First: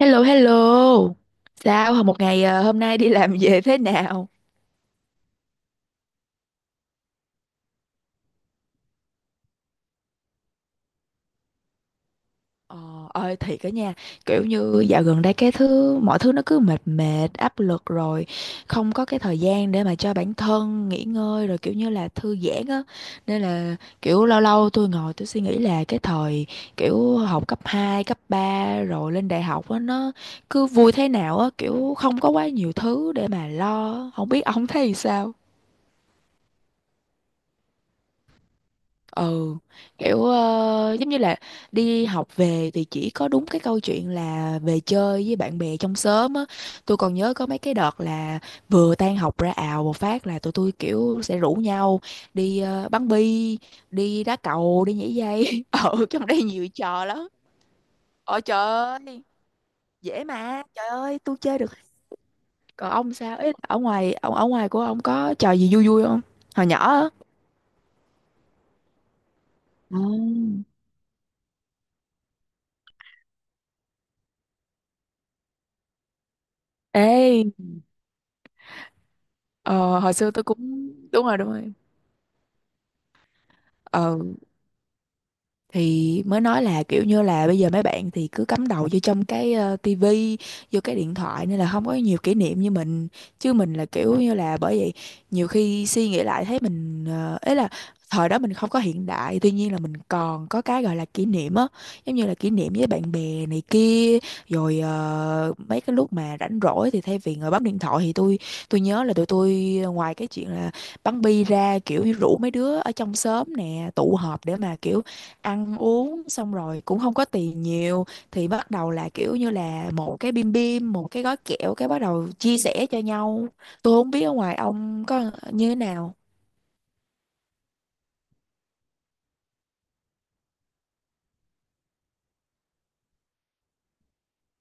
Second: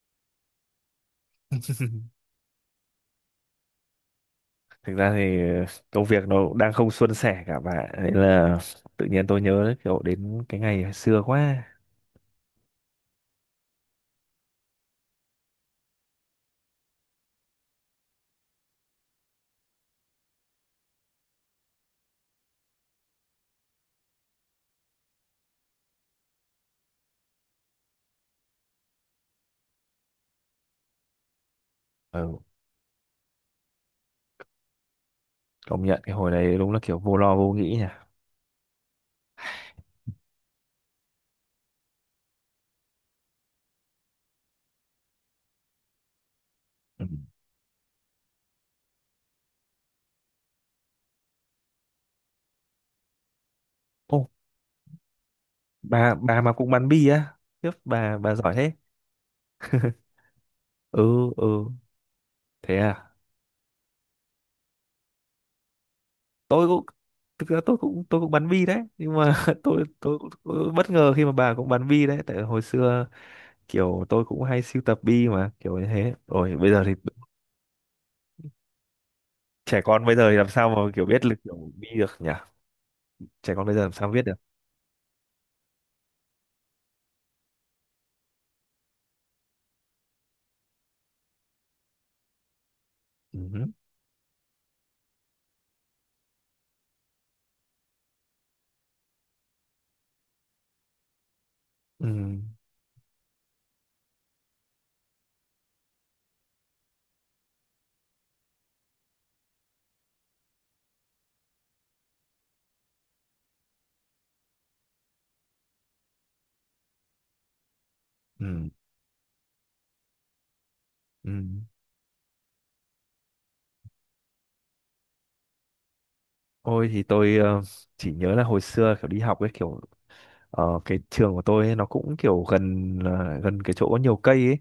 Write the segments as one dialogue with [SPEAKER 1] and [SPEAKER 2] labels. [SPEAKER 1] Hello hello. Sao hồi một ngày hôm nay đi làm về thế nào?
[SPEAKER 2] Thực ra thì công việc nó cũng đang không suôn sẻ cả bạn, nên là tự nhiên tôi nhớ kiểu đến cái ngày hồi xưa quá.
[SPEAKER 1] Ờ, ơi thiệt cả nha, kiểu như dạo gần đây cái thứ mọi thứ nó cứ mệt mệt, áp lực rồi không có cái thời gian để mà cho bản thân nghỉ ngơi rồi kiểu như là thư giãn á. Nên là kiểu lâu lâu tôi ngồi tôi suy nghĩ là cái thời kiểu học cấp 2, cấp 3 rồi lên đại học á, nó cứ vui thế nào á, kiểu không có
[SPEAKER 2] Ừ,
[SPEAKER 1] quá nhiều thứ để mà lo, không biết ông thấy sao?
[SPEAKER 2] công nhận cái hồi đấy đúng là kiểu vô lo vô nghĩ nhỉ.
[SPEAKER 1] Ừ, kiểu giống như là đi học về thì chỉ có đúng cái câu chuyện là về chơi với bạn bè trong xóm á. Tôi
[SPEAKER 2] Ừ.
[SPEAKER 1] còn nhớ có mấy cái đợt là vừa tan học ra ào một phát là tụi tôi kiểu sẽ rủ nhau đi bắn bi, đi
[SPEAKER 2] Ô,
[SPEAKER 1] đá cầu, đi nhảy dây. Ừ,
[SPEAKER 2] bà
[SPEAKER 1] trong
[SPEAKER 2] bà
[SPEAKER 1] đây
[SPEAKER 2] mà
[SPEAKER 1] nhiều
[SPEAKER 2] cũng bắn
[SPEAKER 1] trò
[SPEAKER 2] bi
[SPEAKER 1] lắm.
[SPEAKER 2] á? Khiếp, bà
[SPEAKER 1] Ôi
[SPEAKER 2] giỏi
[SPEAKER 1] trời
[SPEAKER 2] thế.
[SPEAKER 1] ơi, dễ mà, trời ơi,
[SPEAKER 2] Ừ
[SPEAKER 1] tôi chơi
[SPEAKER 2] ừ,
[SPEAKER 1] được.
[SPEAKER 2] thế
[SPEAKER 1] Còn
[SPEAKER 2] à?
[SPEAKER 1] ông sao ấy, ở ngoài của ông có trò gì vui vui không,
[SPEAKER 2] Tôi
[SPEAKER 1] hồi nhỏ
[SPEAKER 2] cũng...
[SPEAKER 1] á?
[SPEAKER 2] thực ra tôi cũng, bắn bi đấy, nhưng mà
[SPEAKER 1] Không.
[SPEAKER 2] tôi bất ngờ khi mà bà cũng bắn bi đấy. Tại hồi xưa kiểu tôi cũng hay sưu tập bi mà kiểu như thế, rồi bây giờ thì
[SPEAKER 1] Ê,
[SPEAKER 2] trẻ
[SPEAKER 1] ờ,
[SPEAKER 2] con
[SPEAKER 1] hồi
[SPEAKER 2] bây giờ
[SPEAKER 1] xưa
[SPEAKER 2] thì
[SPEAKER 1] tôi
[SPEAKER 2] làm
[SPEAKER 1] cũng.
[SPEAKER 2] sao mà kiểu biết
[SPEAKER 1] Đúng
[SPEAKER 2] lực
[SPEAKER 1] rồi, đúng
[SPEAKER 2] kiểu
[SPEAKER 1] rồi.
[SPEAKER 2] đi được nhỉ. Trẻ con bây giờ làm sao
[SPEAKER 1] ờ
[SPEAKER 2] biết được.
[SPEAKER 1] thì mới nói là kiểu như là bây giờ mấy bạn thì cứ cắm đầu vô trong cái tivi, vô cái điện thoại, nên là không có nhiều kỷ niệm như mình. Chứ
[SPEAKER 2] Ừ.
[SPEAKER 1] mình là kiểu như là, bởi vậy nhiều khi suy nghĩ lại thấy mình ấy là, thời đó mình không có hiện đại, tuy nhiên là mình còn có cái gọi là kỷ niệm á.
[SPEAKER 2] Ừ.
[SPEAKER 1] Giống như là kỷ niệm với bạn bè này kia, rồi mấy cái lúc mà rảnh rỗi thì thay vì ngồi bấm điện thoại thì tôi nhớ là tụi tôi, ngoài cái chuyện là bắn bi ra, kiểu như rủ mấy đứa ở trong xóm nè tụ họp để mà kiểu ăn uống, xong rồi cũng không có tiền nhiều thì
[SPEAKER 2] Ừ.
[SPEAKER 1] bắt đầu là kiểu như là một cái bim bim, một cái
[SPEAKER 2] Ừ.
[SPEAKER 1] gói kẹo cái bắt đầu chia sẻ cho nhau. Tôi không biết ở ngoài ông có như thế nào.
[SPEAKER 2] Ôi thì tôi chỉ nhớ là hồi xưa kiểu đi học ấy, kiểu cái trường của tôi ấy, nó cũng kiểu gần, gần cái chỗ có nhiều cây ấy.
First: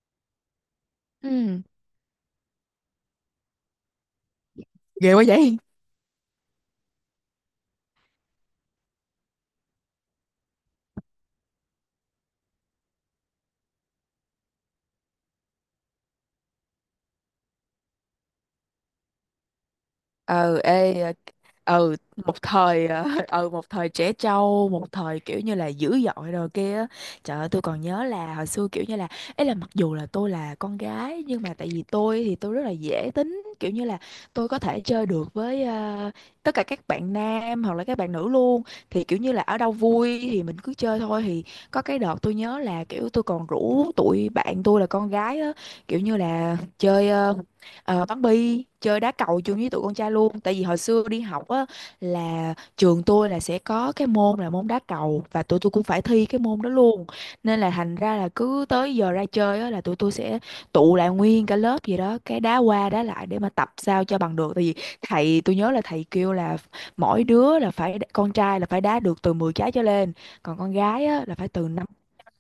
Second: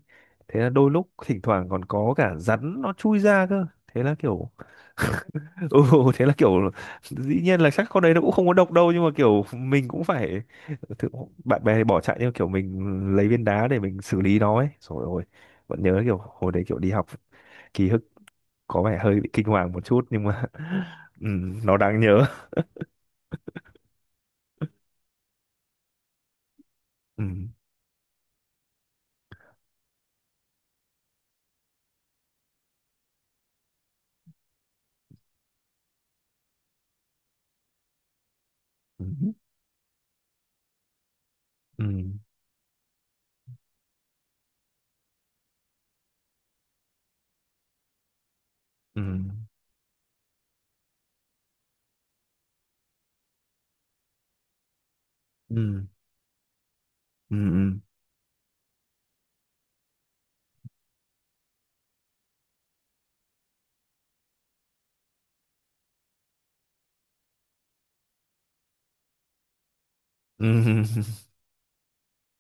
[SPEAKER 2] Thế là đôi lúc thỉnh
[SPEAKER 1] Ừ.
[SPEAKER 2] thoảng còn có cả rắn nó chui ra cơ, thế là kiểu
[SPEAKER 1] Ghê quá vậy.
[SPEAKER 2] ừ, thế là kiểu dĩ nhiên là chắc con đấy nó cũng không có độc đâu, nhưng mà kiểu mình cũng phải thực- bạn bè thì bỏ chạy, nhưng mà kiểu mình lấy viên đá để mình xử lý nó ấy. Rồi ôi, vẫn nhớ kiểu hồi đấy kiểu đi học, ký ức có vẻ hơi bị kinh hoàng một chút nhưng mà
[SPEAKER 1] ờ ê
[SPEAKER 2] ừ, nó
[SPEAKER 1] ừ,
[SPEAKER 2] đáng nhớ.
[SPEAKER 1] một thời ừ, một thời trẻ trâu, một thời kiểu như là dữ dội rồi kia á.
[SPEAKER 2] Ừ,
[SPEAKER 1] Trời ơi, tôi còn nhớ là hồi xưa kiểu như là ấy là mặc dù là tôi là con gái, nhưng mà tại vì tôi thì tôi rất là dễ tính, kiểu như là tôi có thể chơi được với tất cả các bạn nam hoặc là các bạn nữ luôn. Thì
[SPEAKER 2] ừ,
[SPEAKER 1] kiểu như là ở đâu vui thì mình cứ chơi thôi. Thì có
[SPEAKER 2] ừ,
[SPEAKER 1] cái đợt tôi nhớ là kiểu tôi còn rủ tụi bạn tôi là con gái á, kiểu như là chơi bắn bi, chơi
[SPEAKER 2] ừ,
[SPEAKER 1] đá cầu chung với tụi con trai luôn. Tại vì hồi xưa đi học á, là trường tôi là sẽ có cái môn là môn đá cầu, và tụi tôi cũng
[SPEAKER 2] ừ,
[SPEAKER 1] phải thi cái môn đó luôn. Nên là
[SPEAKER 2] ừ,
[SPEAKER 1] thành ra là cứ tới giờ ra chơi á, là tụi tôi sẽ tụ lại nguyên cả lớp gì đó cái đá qua đá lại để mà tập sao cho bằng được. Tại vì thầy tôi nhớ là thầy kêu là mỗi đứa là phải, con trai là phải đá được từ 10 trái trở lên, còn
[SPEAKER 2] ừ,
[SPEAKER 1] con
[SPEAKER 2] ừ.
[SPEAKER 1] gái á là phải từ 5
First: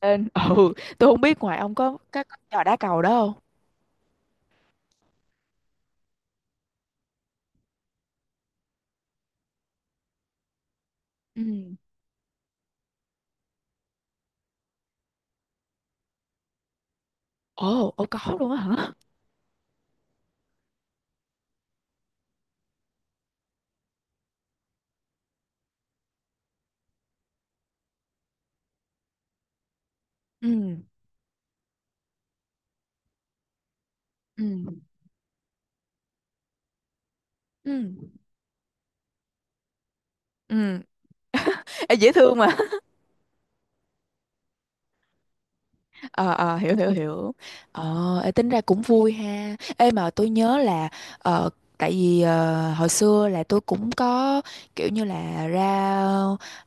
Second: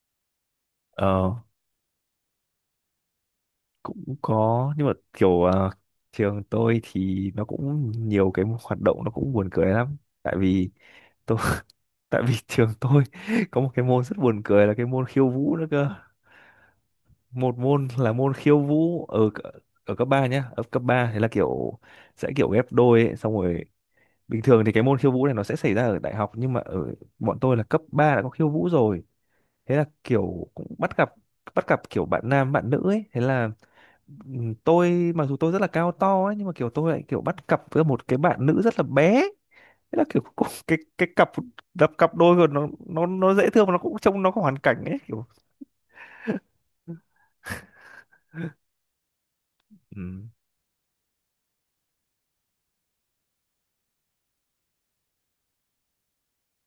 [SPEAKER 1] lên. Ừ, tôi không biết
[SPEAKER 2] Ờ,
[SPEAKER 1] ngoài ông có các trò đá cầu đó không.
[SPEAKER 2] cũng có, nhưng mà kiểu trường tôi thì nó cũng nhiều cái hoạt động, nó cũng buồn cười lắm. Tại vì tôi...
[SPEAKER 1] Ừ.
[SPEAKER 2] tại vì trường tôi có một cái môn rất buồn cười là cái môn khiêu vũ nữa cơ. Một môn
[SPEAKER 1] Ồ, ồ,
[SPEAKER 2] là môn
[SPEAKER 1] có luôn á
[SPEAKER 2] khiêu
[SPEAKER 1] hả?
[SPEAKER 2] vũ ở ở cấp 3 nhá. Ở cấp 3 thì là kiểu sẽ kiểu ghép đôi ấy, xong rồi bình thường thì cái môn khiêu vũ này nó sẽ xảy ra ở đại học, nhưng mà ở bọn tôi là cấp 3 đã có khiêu vũ rồi. Thế là kiểu
[SPEAKER 1] Ừ,
[SPEAKER 2] cũng bắt gặp, bắt gặp kiểu bạn nam bạn nữ ấy, thế là
[SPEAKER 1] ừ,
[SPEAKER 2] tôi mặc dù tôi rất là cao to ấy, nhưng mà kiểu tôi lại kiểu bắt cặp
[SPEAKER 1] ừ,
[SPEAKER 2] với một cái bạn nữ rất là bé. Thế là kiểu cũng-
[SPEAKER 1] ừ.
[SPEAKER 2] cái cặp, đập
[SPEAKER 1] Ê, dễ
[SPEAKER 2] cặp đôi
[SPEAKER 1] thương
[SPEAKER 2] rồi,
[SPEAKER 1] mà.
[SPEAKER 2] nó dễ thương mà nó cũng trông nó có hoàn cảnh ấy, kiểu
[SPEAKER 1] Ờ, ờ, hiểu hiểu hiểu. Tính ra cũng vui ha. Ê, mà
[SPEAKER 2] ừ.
[SPEAKER 1] tôi nhớ là ờ, tại vì hồi xưa là tôi cũng có kiểu như là ra,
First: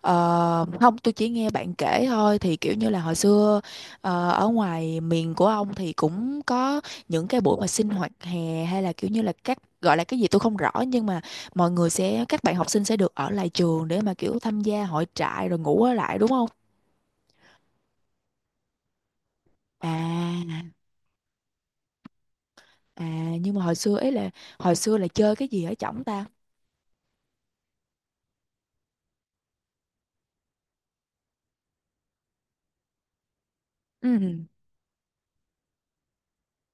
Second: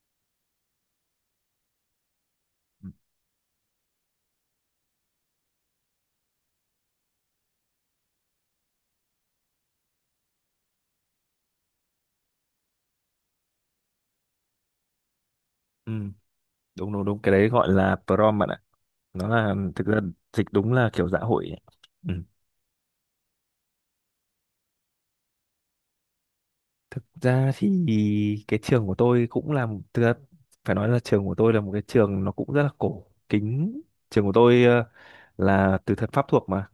[SPEAKER 1] không, tôi chỉ nghe bạn kể thôi, thì kiểu như là hồi xưa ở ngoài miền của ông thì cũng có những cái buổi mà sinh hoạt hè hay là kiểu như là các gọi là cái gì tôi không rõ, nhưng mà mọi người sẽ, các bạn học sinh sẽ được ở lại trường để mà kiểu tham gia hội trại rồi ngủ
[SPEAKER 2] Ừ.
[SPEAKER 1] ở lại đúng không?
[SPEAKER 2] Đúng đúng đúng, cái đấy gọi là prom bạn ạ. Nó là, thực ra dịch
[SPEAKER 1] À.
[SPEAKER 2] đúng là kiểu dạ hội ấy. Ừ.
[SPEAKER 1] À, nhưng mà hồi xưa là chơi cái gì ở trỏng ta?
[SPEAKER 2] Thực ra thì cái trường của tôi cũng là một... thực ra phải nói là trường của tôi là một cái trường nó cũng rất là cổ kính. Trường của
[SPEAKER 1] Ừ.
[SPEAKER 2] tôi là từ thời Pháp thuộc mà,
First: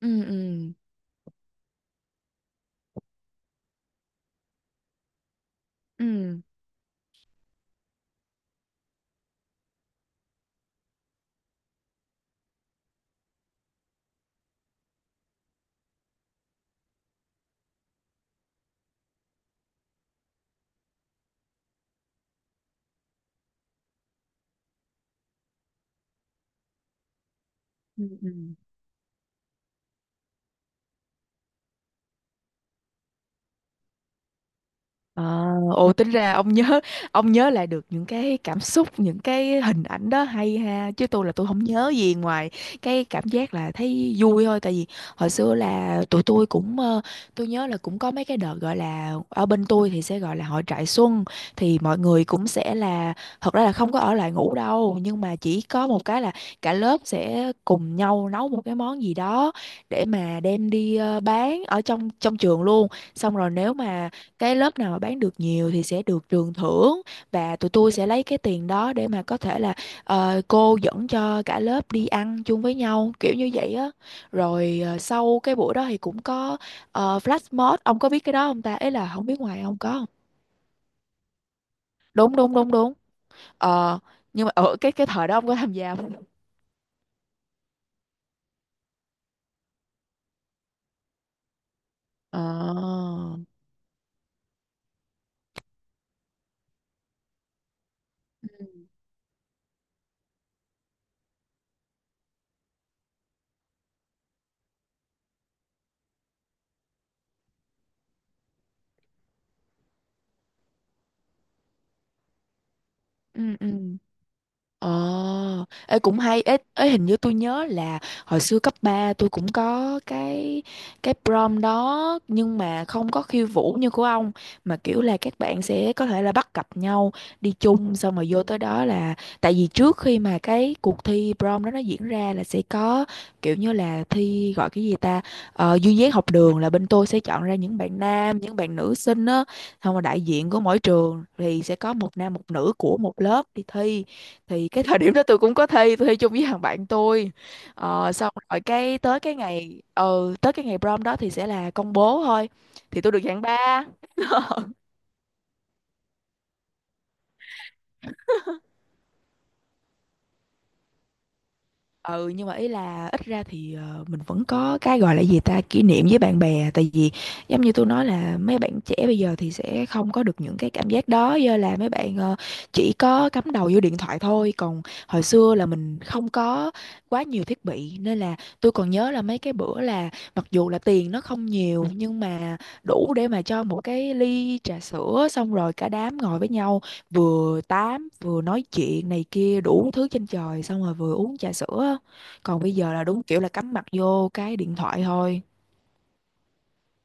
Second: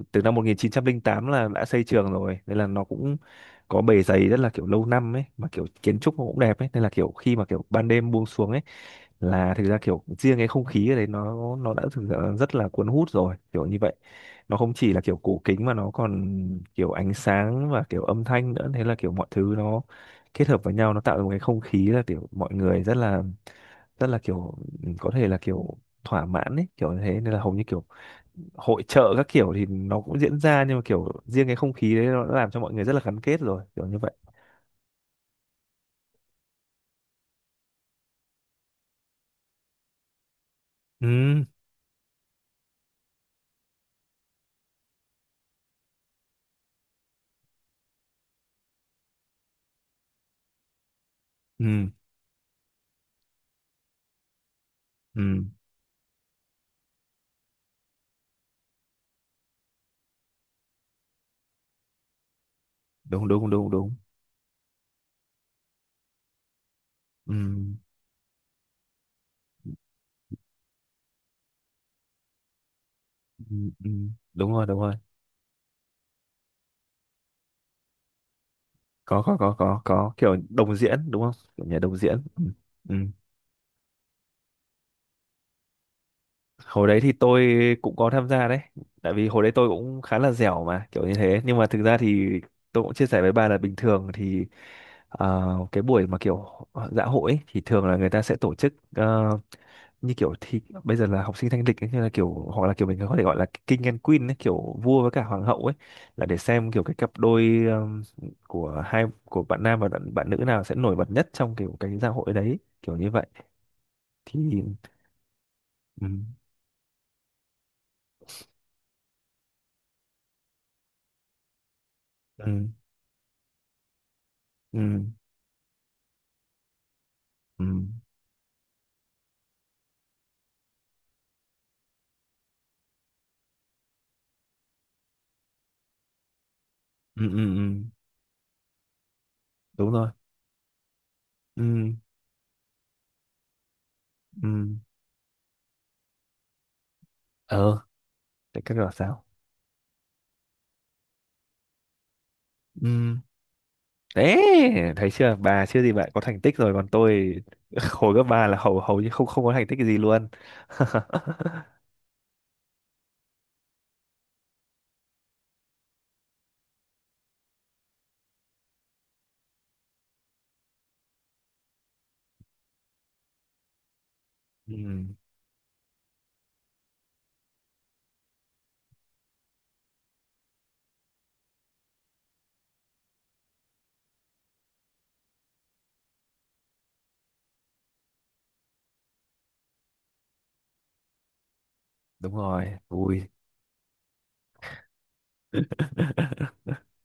[SPEAKER 1] Ừ,
[SPEAKER 2] từ năm
[SPEAKER 1] ừ.
[SPEAKER 2] 1908 là đã xây trường rồi, nên là nó cũng có bề dày rất là kiểu lâu năm ấy, mà kiểu kiến trúc nó cũng
[SPEAKER 1] Ừ.
[SPEAKER 2] đẹp ấy, nên là kiểu khi mà kiểu ban đêm buông xuống ấy là thực ra kiểu riêng cái không khí ở đấy nó đã thực ra rất là cuốn hút rồi kiểu như vậy. Nó không chỉ là kiểu cổ kính mà nó còn kiểu ánh sáng và kiểu âm thanh nữa, thế là kiểu mọi thứ nó kết hợp với nhau nó tạo ra một cái không khí là kiểu mọi người rất là, rất là kiểu có thể là kiểu thỏa mãn ấy kiểu như thế, nên là hầu như kiểu
[SPEAKER 1] Ừ. Ừ.
[SPEAKER 2] hội chợ các kiểu thì nó cũng diễn ra, nhưng mà kiểu riêng cái không khí đấy nó đã làm cho mọi người rất là gắn kết rồi kiểu như vậy.
[SPEAKER 1] À, ồ, tính ra ông nhớ, ông nhớ lại được những cái cảm xúc, những cái hình ảnh đó hay ha. Chứ tôi là
[SPEAKER 2] Ừ
[SPEAKER 1] tôi không nhớ gì ngoài cái cảm giác là thấy vui thôi. Tại vì hồi xưa là tụi tôi cũng tôi nhớ là cũng có mấy cái đợt gọi là ở bên tôi thì sẽ gọi là hội trại xuân. Thì
[SPEAKER 2] ừ
[SPEAKER 1] mọi người cũng sẽ là, thật ra là không có ở lại ngủ đâu, nhưng mà
[SPEAKER 2] ừ,
[SPEAKER 1] chỉ có một cái là cả lớp sẽ cùng nhau nấu một cái món gì đó để mà đem đi bán ở trong trong trường luôn.
[SPEAKER 2] đúng
[SPEAKER 1] Xong
[SPEAKER 2] đúng
[SPEAKER 1] rồi
[SPEAKER 2] đúng
[SPEAKER 1] nếu
[SPEAKER 2] đúng.
[SPEAKER 1] mà cái lớp nào mà bán được nhiều thì sẽ được trường thưởng, và tụi
[SPEAKER 2] Ừ,
[SPEAKER 1] tôi sẽ lấy cái tiền đó để mà có thể là, cô dẫn cho cả lớp đi ăn chung với nhau kiểu
[SPEAKER 2] ừ,
[SPEAKER 1] như vậy
[SPEAKER 2] ừ.
[SPEAKER 1] á.
[SPEAKER 2] Đúng rồi đúng
[SPEAKER 1] Rồi
[SPEAKER 2] rồi.
[SPEAKER 1] sau cái buổi đó thì cũng có flash mob, ông có biết cái đó không ta, ấy là
[SPEAKER 2] Có
[SPEAKER 1] không biết ngoài ông
[SPEAKER 2] có
[SPEAKER 1] có không?
[SPEAKER 2] có kiểu đồng diễn đúng không, kiểu nhà đồng diễn.
[SPEAKER 1] Đúng
[SPEAKER 2] Ừ.
[SPEAKER 1] đúng đúng đúng.
[SPEAKER 2] Ừ.
[SPEAKER 1] Ờ, nhưng mà ở cái thời đó ông có tham gia không?
[SPEAKER 2] Hồi đấy thì tôi cũng có tham gia đấy, tại vì hồi đấy tôi cũng khá là dẻo mà kiểu như thế. Nhưng mà thực ra thì tôi cũng chia sẻ với
[SPEAKER 1] Ờ.
[SPEAKER 2] bà là bình thường thì ờ, cái buổi mà kiểu dạ hội ấy, thì thường là người ta sẽ tổ chức, như kiểu thì bây giờ là học sinh thanh lịch ấy, như là kiểu hoặc là kiểu mình có thể gọi là king and queen ấy, kiểu vua với cả hoàng hậu ấy, là để xem kiểu cái cặp đôi của hai của bạn nam và bạn, bạn nữ nào sẽ nổi bật nhất trong kiểu cái gia hội đấy kiểu như vậy
[SPEAKER 1] Ừ, ừ.
[SPEAKER 2] thì.
[SPEAKER 1] Ờ, ê,
[SPEAKER 2] Ừ,
[SPEAKER 1] cũng hay ấy, ấy hình như tôi nhớ là hồi xưa cấp 3 tôi cũng có cái prom đó, nhưng
[SPEAKER 2] ừ,
[SPEAKER 1] mà không có khiêu vũ như của ông, mà kiểu
[SPEAKER 2] ừ,
[SPEAKER 1] là các bạn sẽ có thể là bắt cặp nhau đi
[SPEAKER 2] ừ,
[SPEAKER 1] chung, xong rồi vô tới đó là, tại vì trước khi mà cái cuộc thi prom đó nó diễn ra là sẽ có kiểu như là thi gọi cái gì ta, duyên dáng học đường, là bên tôi sẽ
[SPEAKER 2] ừ, ừ,
[SPEAKER 1] chọn ra
[SPEAKER 2] ừ,
[SPEAKER 1] những bạn nam, những bạn nữ xinh á,
[SPEAKER 2] đúng
[SPEAKER 1] xong rồi
[SPEAKER 2] rồi.
[SPEAKER 1] đại diện của mỗi trường thì sẽ
[SPEAKER 2] Ừ,
[SPEAKER 1] có một nam một nữ của một lớp đi thi.
[SPEAKER 2] ừ.
[SPEAKER 1] Thì cái thời điểm đó tôi cũng có thi, tôi thi chung với thằng bạn tôi.
[SPEAKER 2] Ờ,
[SPEAKER 1] Xong
[SPEAKER 2] để
[SPEAKER 1] rồi
[SPEAKER 2] các là
[SPEAKER 1] cái tới
[SPEAKER 2] sao.
[SPEAKER 1] cái ngày tới cái ngày prom đó thì sẽ là công bố thôi. Thì tôi
[SPEAKER 2] Ừ.
[SPEAKER 1] được hạng ba.
[SPEAKER 2] Đấy, thấy chưa bà, chưa gì bạn có thành tích rồi, còn tôi hồi cấp ba là hầu hầu như không không có thành tích gì luôn.
[SPEAKER 1] Ừ, nhưng mà ý là ít ra thì mình vẫn có cái gọi là gì ta, kỷ niệm với bạn bè. Tại vì giống như tôi nói là mấy bạn trẻ bây giờ thì sẽ không có được những cái cảm giác đó, do là mấy bạn chỉ có cắm đầu vô điện thoại thôi. Còn
[SPEAKER 2] Ừ.
[SPEAKER 1] hồi xưa là mình không có quá nhiều thiết bị, nên là tôi còn nhớ là mấy cái bữa là mặc dù là tiền nó không nhiều, nhưng mà đủ để mà cho một cái ly trà sữa, xong rồi cả đám ngồi với nhau vừa tám vừa nói chuyện này kia đủ thứ trên trời, xong rồi vừa uống trà sữa á.
[SPEAKER 2] Đúng
[SPEAKER 1] Còn
[SPEAKER 2] rồi
[SPEAKER 1] bây giờ là
[SPEAKER 2] vui.
[SPEAKER 1] đúng kiểu là cắm mặt vô cái điện thoại thôi.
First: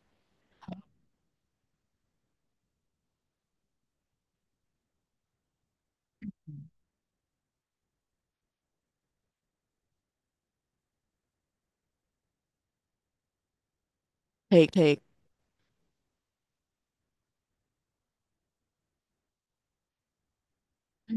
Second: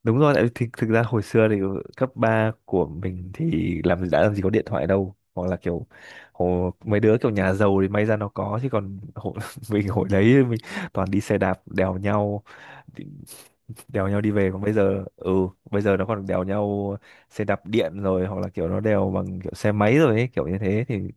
[SPEAKER 2] Đúng rồi, tại vì thực ra hồi xưa thì cấp 3 của mình thì làm đã làm gì có điện thoại đâu, hoặc là kiểu mấy đứa kiểu nhà giàu thì may ra nó có, chứ còn hồi, mình hồi đấy mình toàn đi xe đạp đèo nhau, đi- đèo nhau đi về. Còn
[SPEAKER 1] Thiệt
[SPEAKER 2] bây
[SPEAKER 1] thiệt.
[SPEAKER 2] giờ ừ, bây giờ nó còn đèo nhau xe đạp điện rồi, hoặc là kiểu nó đèo bằng kiểu xe máy rồi ấy kiểu như thế, thì
[SPEAKER 1] Ừ.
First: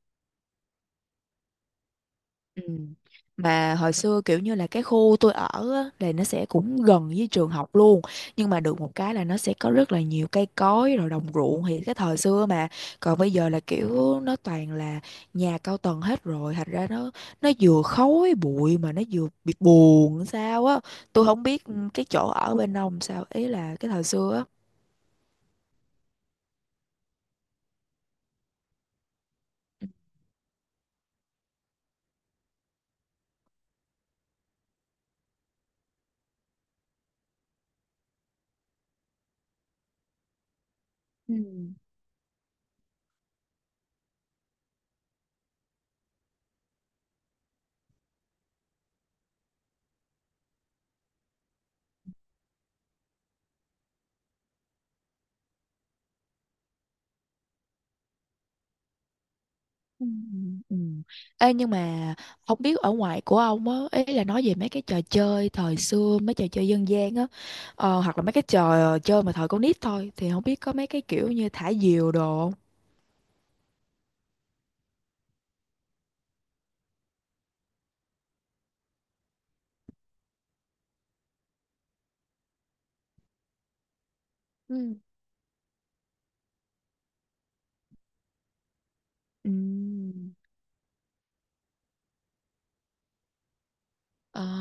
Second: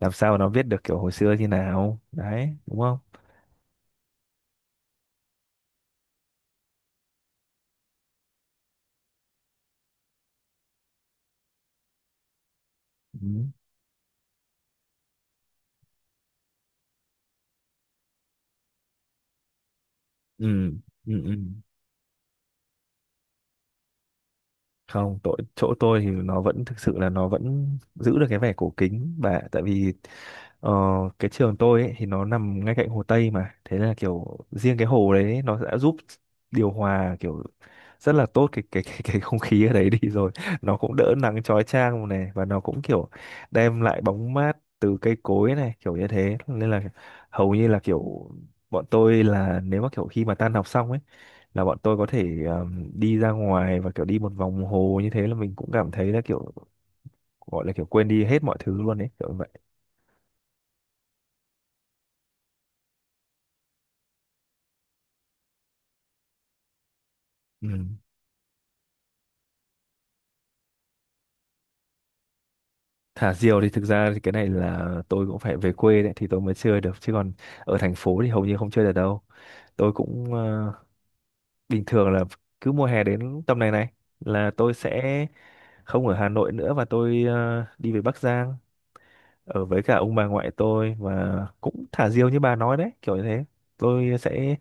[SPEAKER 2] làm sao mà nó biết được kiểu hồi xưa như nào đấy
[SPEAKER 1] Ừ.
[SPEAKER 2] đúng không.
[SPEAKER 1] Mà hồi xưa kiểu như là cái khu tôi ở á, là nó sẽ cũng gần với trường học luôn, nhưng mà được một cái là nó sẽ có rất là nhiều cây cối rồi đồng ruộng, thì cái thời xưa mà. Còn bây
[SPEAKER 2] Ừ
[SPEAKER 1] giờ là kiểu nó toàn là nhà cao tầng hết rồi, thành ra nó vừa khói bụi mà nó vừa bị buồn
[SPEAKER 2] ừ
[SPEAKER 1] sao á.
[SPEAKER 2] ừ,
[SPEAKER 1] Tôi
[SPEAKER 2] ừ.
[SPEAKER 1] không biết ừ, cái chỗ ở bên ông sao, ý là cái thời xưa á.
[SPEAKER 2] Không, tội chỗ tôi thì nó vẫn thực sự là nó vẫn giữ được cái vẻ cổ kính. Và tại vì ờ, cái trường tôi ấy, thì nó nằm ngay cạnh hồ Tây mà, thế là kiểu riêng cái hồ đấy nó đã giúp điều hòa kiểu rất là tốt cái không khí ở đấy đi rồi nó cũng đỡ
[SPEAKER 1] Ừ.
[SPEAKER 2] nắng chói chang này, và nó cũng kiểu đem lại bóng mát từ cây cối này kiểu như thế, nên là hầu như là kiểu bọn tôi là nếu mà kiểu khi mà tan học xong ấy là bọn tôi có thể đi ra ngoài và kiểu đi một vòng hồ, như thế là mình cũng cảm thấy là kiểu, gọi là kiểu quên đi hết mọi thứ luôn ấy kiểu vậy.
[SPEAKER 1] Ừ, ừ. Ê, nhưng mà không biết ở ngoài của ông á, ý là nói về mấy cái trò chơi thời xưa, mấy trò chơi dân gian á,
[SPEAKER 2] Ừ.
[SPEAKER 1] hoặc là mấy cái trò chơi mà thời con nít thôi, thì không biết có mấy cái kiểu như thả diều đồ không.
[SPEAKER 2] Thả diều thì thực ra thì cái này là tôi cũng phải về quê đấy thì tôi mới chơi được, chứ còn ở thành phố thì hầu như không chơi được đâu. Tôi cũng bình thường là cứ mùa hè đến tầm này này là tôi
[SPEAKER 1] Ừ.
[SPEAKER 2] sẽ không ở Hà Nội nữa, và tôi đi về Bắc Giang ở với cả ông
[SPEAKER 1] Ừ.
[SPEAKER 2] bà ngoại tôi, và cũng thả diều như bà nói đấy kiểu như thế. Tôi
[SPEAKER 1] Ờ.
[SPEAKER 2] sẽ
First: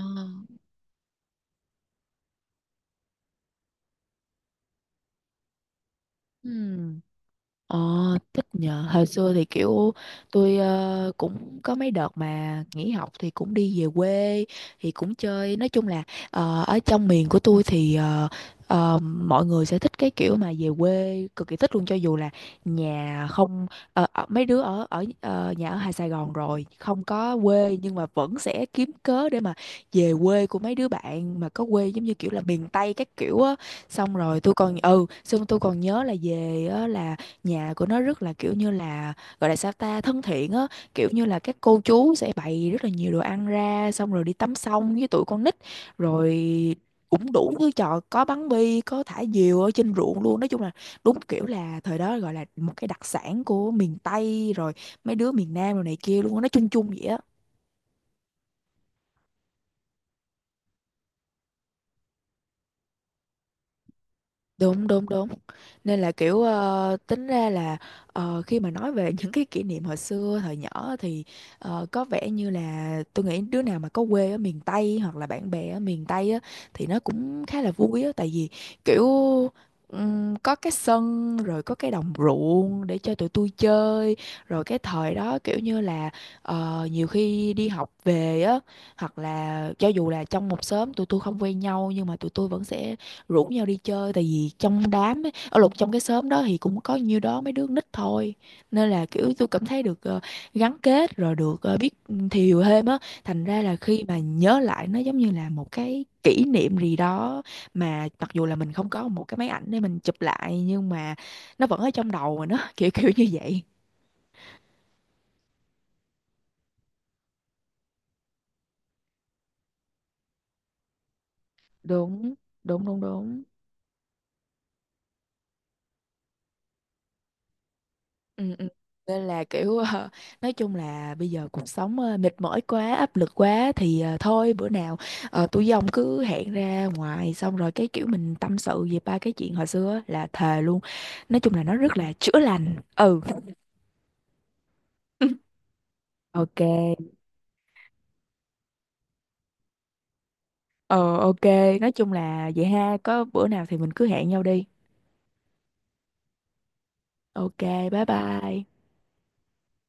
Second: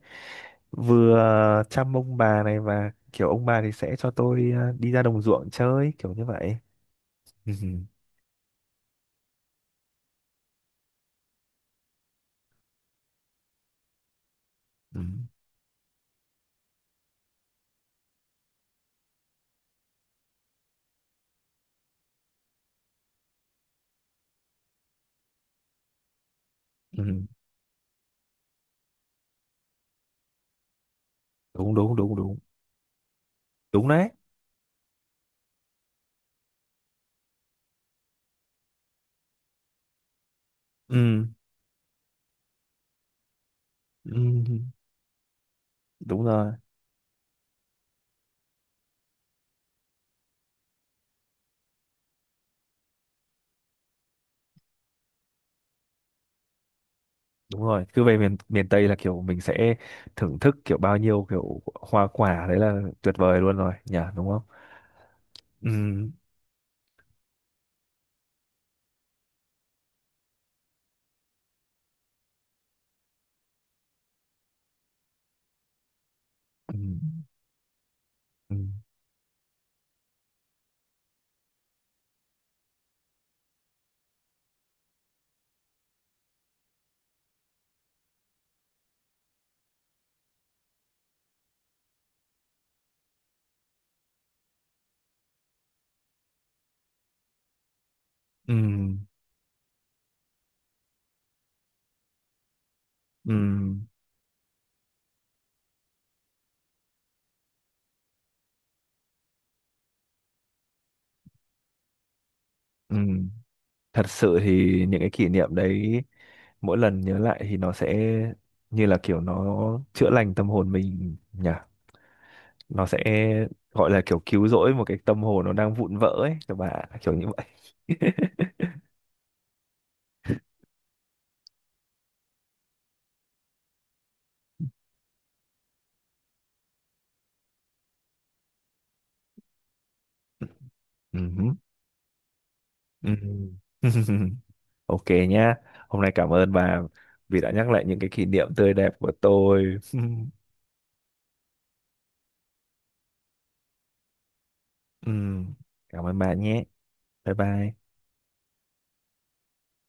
[SPEAKER 2] vừa chăm ông bà này, và kiểu ông bà thì sẽ cho tôi đi ra đồng ruộng chơi kiểu như
[SPEAKER 1] Ừ.
[SPEAKER 2] vậy. Ừ.
[SPEAKER 1] Ờ, thích nhờ. Hồi xưa thì kiểu tôi cũng có mấy đợt mà nghỉ học thì cũng đi về quê thì
[SPEAKER 2] Ừ.
[SPEAKER 1] cũng chơi. Nói chung là ở trong miền của tôi thì mọi người sẽ thích cái kiểu mà về quê, cực kỳ thích luôn, cho dù là nhà không, ở- mấy đứa ở ở ờ, nhà ở Hà Sài Gòn rồi
[SPEAKER 2] Ừ.
[SPEAKER 1] không có quê, nhưng mà vẫn sẽ kiếm cớ để mà về quê của mấy đứa bạn mà có
[SPEAKER 2] Đúng
[SPEAKER 1] quê
[SPEAKER 2] đúng
[SPEAKER 1] giống như
[SPEAKER 2] đúng
[SPEAKER 1] kiểu
[SPEAKER 2] đúng,
[SPEAKER 1] là miền Tây các kiểu á.
[SPEAKER 2] đúng đấy.
[SPEAKER 1] Xong rồi tôi còn ừ, xong tôi còn nhớ là về á, là nhà của nó rất là kiểu như là gọi là sao ta, thân thiện á, kiểu như
[SPEAKER 2] Ừ.
[SPEAKER 1] là các cô chú sẽ bày rất là nhiều đồ ăn ra, xong rồi đi tắm
[SPEAKER 2] Ừ.
[SPEAKER 1] sông với tụi con nít.
[SPEAKER 2] Đúng
[SPEAKER 1] Rồi
[SPEAKER 2] rồi
[SPEAKER 1] cũng đủ thứ trò, có bắn bi, có thả diều ở trên ruộng luôn. Nói chung là đúng kiểu là thời đó gọi là một cái đặc sản của miền Tây rồi, mấy đứa miền Nam rồi này kia luôn á, nó chung chung vậy á.
[SPEAKER 2] đúng rồi, cứ về miền miền Tây là kiểu mình sẽ thưởng thức kiểu bao nhiêu kiểu hoa quả đấy là tuyệt vời luôn rồi nhỉ, đúng không.
[SPEAKER 1] Đúng đúng đúng. Nên
[SPEAKER 2] Ừ.
[SPEAKER 1] là kiểu tính ra là khi mà nói về những cái kỷ niệm hồi xưa thời nhỏ thì có vẻ như là tôi nghĩ đứa nào mà có quê ở miền Tây hoặc là bạn bè ở miền Tây á
[SPEAKER 2] Ừ.
[SPEAKER 1] thì nó cũng khá là vui á. Tại vì
[SPEAKER 2] Ừ.
[SPEAKER 1] kiểu có cái sân rồi có cái đồng ruộng để cho tụi tôi chơi. Rồi cái thời đó kiểu như là nhiều khi đi học về á, hoặc là cho dù là trong một xóm tụi tôi không quen nhau, nhưng mà tụi tôi vẫn sẽ rủ nhau đi chơi, tại vì trong đám ấy, ở lục trong cái xóm đó thì cũng có nhiêu đó mấy đứa nít thôi.
[SPEAKER 2] Ừ.
[SPEAKER 1] Nên là kiểu tôi cảm thấy được gắn kết, rồi được biết thiều thêm á.
[SPEAKER 2] Ừ.
[SPEAKER 1] Thành ra là khi mà nhớ lại nó giống như là một cái kỷ niệm gì đó, mà mặc dù là mình không có một cái máy ảnh để mình chụp lại, nhưng mà nó vẫn ở trong đầu mà nó kiểu
[SPEAKER 2] Ừ.
[SPEAKER 1] kiểu như vậy.
[SPEAKER 2] Thật sự thì những cái kỷ niệm đấy mỗi lần nhớ lại thì nó sẽ như là kiểu nó chữa lành tâm hồn mình nhỉ.
[SPEAKER 1] Đúng
[SPEAKER 2] Nó
[SPEAKER 1] đúng
[SPEAKER 2] sẽ
[SPEAKER 1] đúng đúng.
[SPEAKER 2] gọi là kiểu cứu rỗi một cái tâm hồn nó đang vụn vỡ ấy các bạn, kiểu như vậy.
[SPEAKER 1] Ừ, ừ. Nên là kiểu nói chung là bây giờ cuộc sống mệt mỏi quá, áp lực quá, thì thôi bữa nào tôi với cứ hẹn ra ngoài, xong rồi cái kiểu mình tâm sự về ba cái chuyện hồi xưa á, là thề luôn. Nói chung
[SPEAKER 2] Ừm,
[SPEAKER 1] là nó rất là chữa lành. Ừ.
[SPEAKER 2] ừm. OK nhá, hôm nay cảm ơn
[SPEAKER 1] Ok.
[SPEAKER 2] bà vì đã nhắc lại những cái kỷ niệm tươi đẹp của tôi.
[SPEAKER 1] Ờ, ok. Nói chung là vậy ha, có bữa nào thì mình cứ hẹn nhau đi.
[SPEAKER 2] Ừm, cảm ơn bà nhé, bye
[SPEAKER 1] Ok.
[SPEAKER 2] bye.
[SPEAKER 1] Bye bye.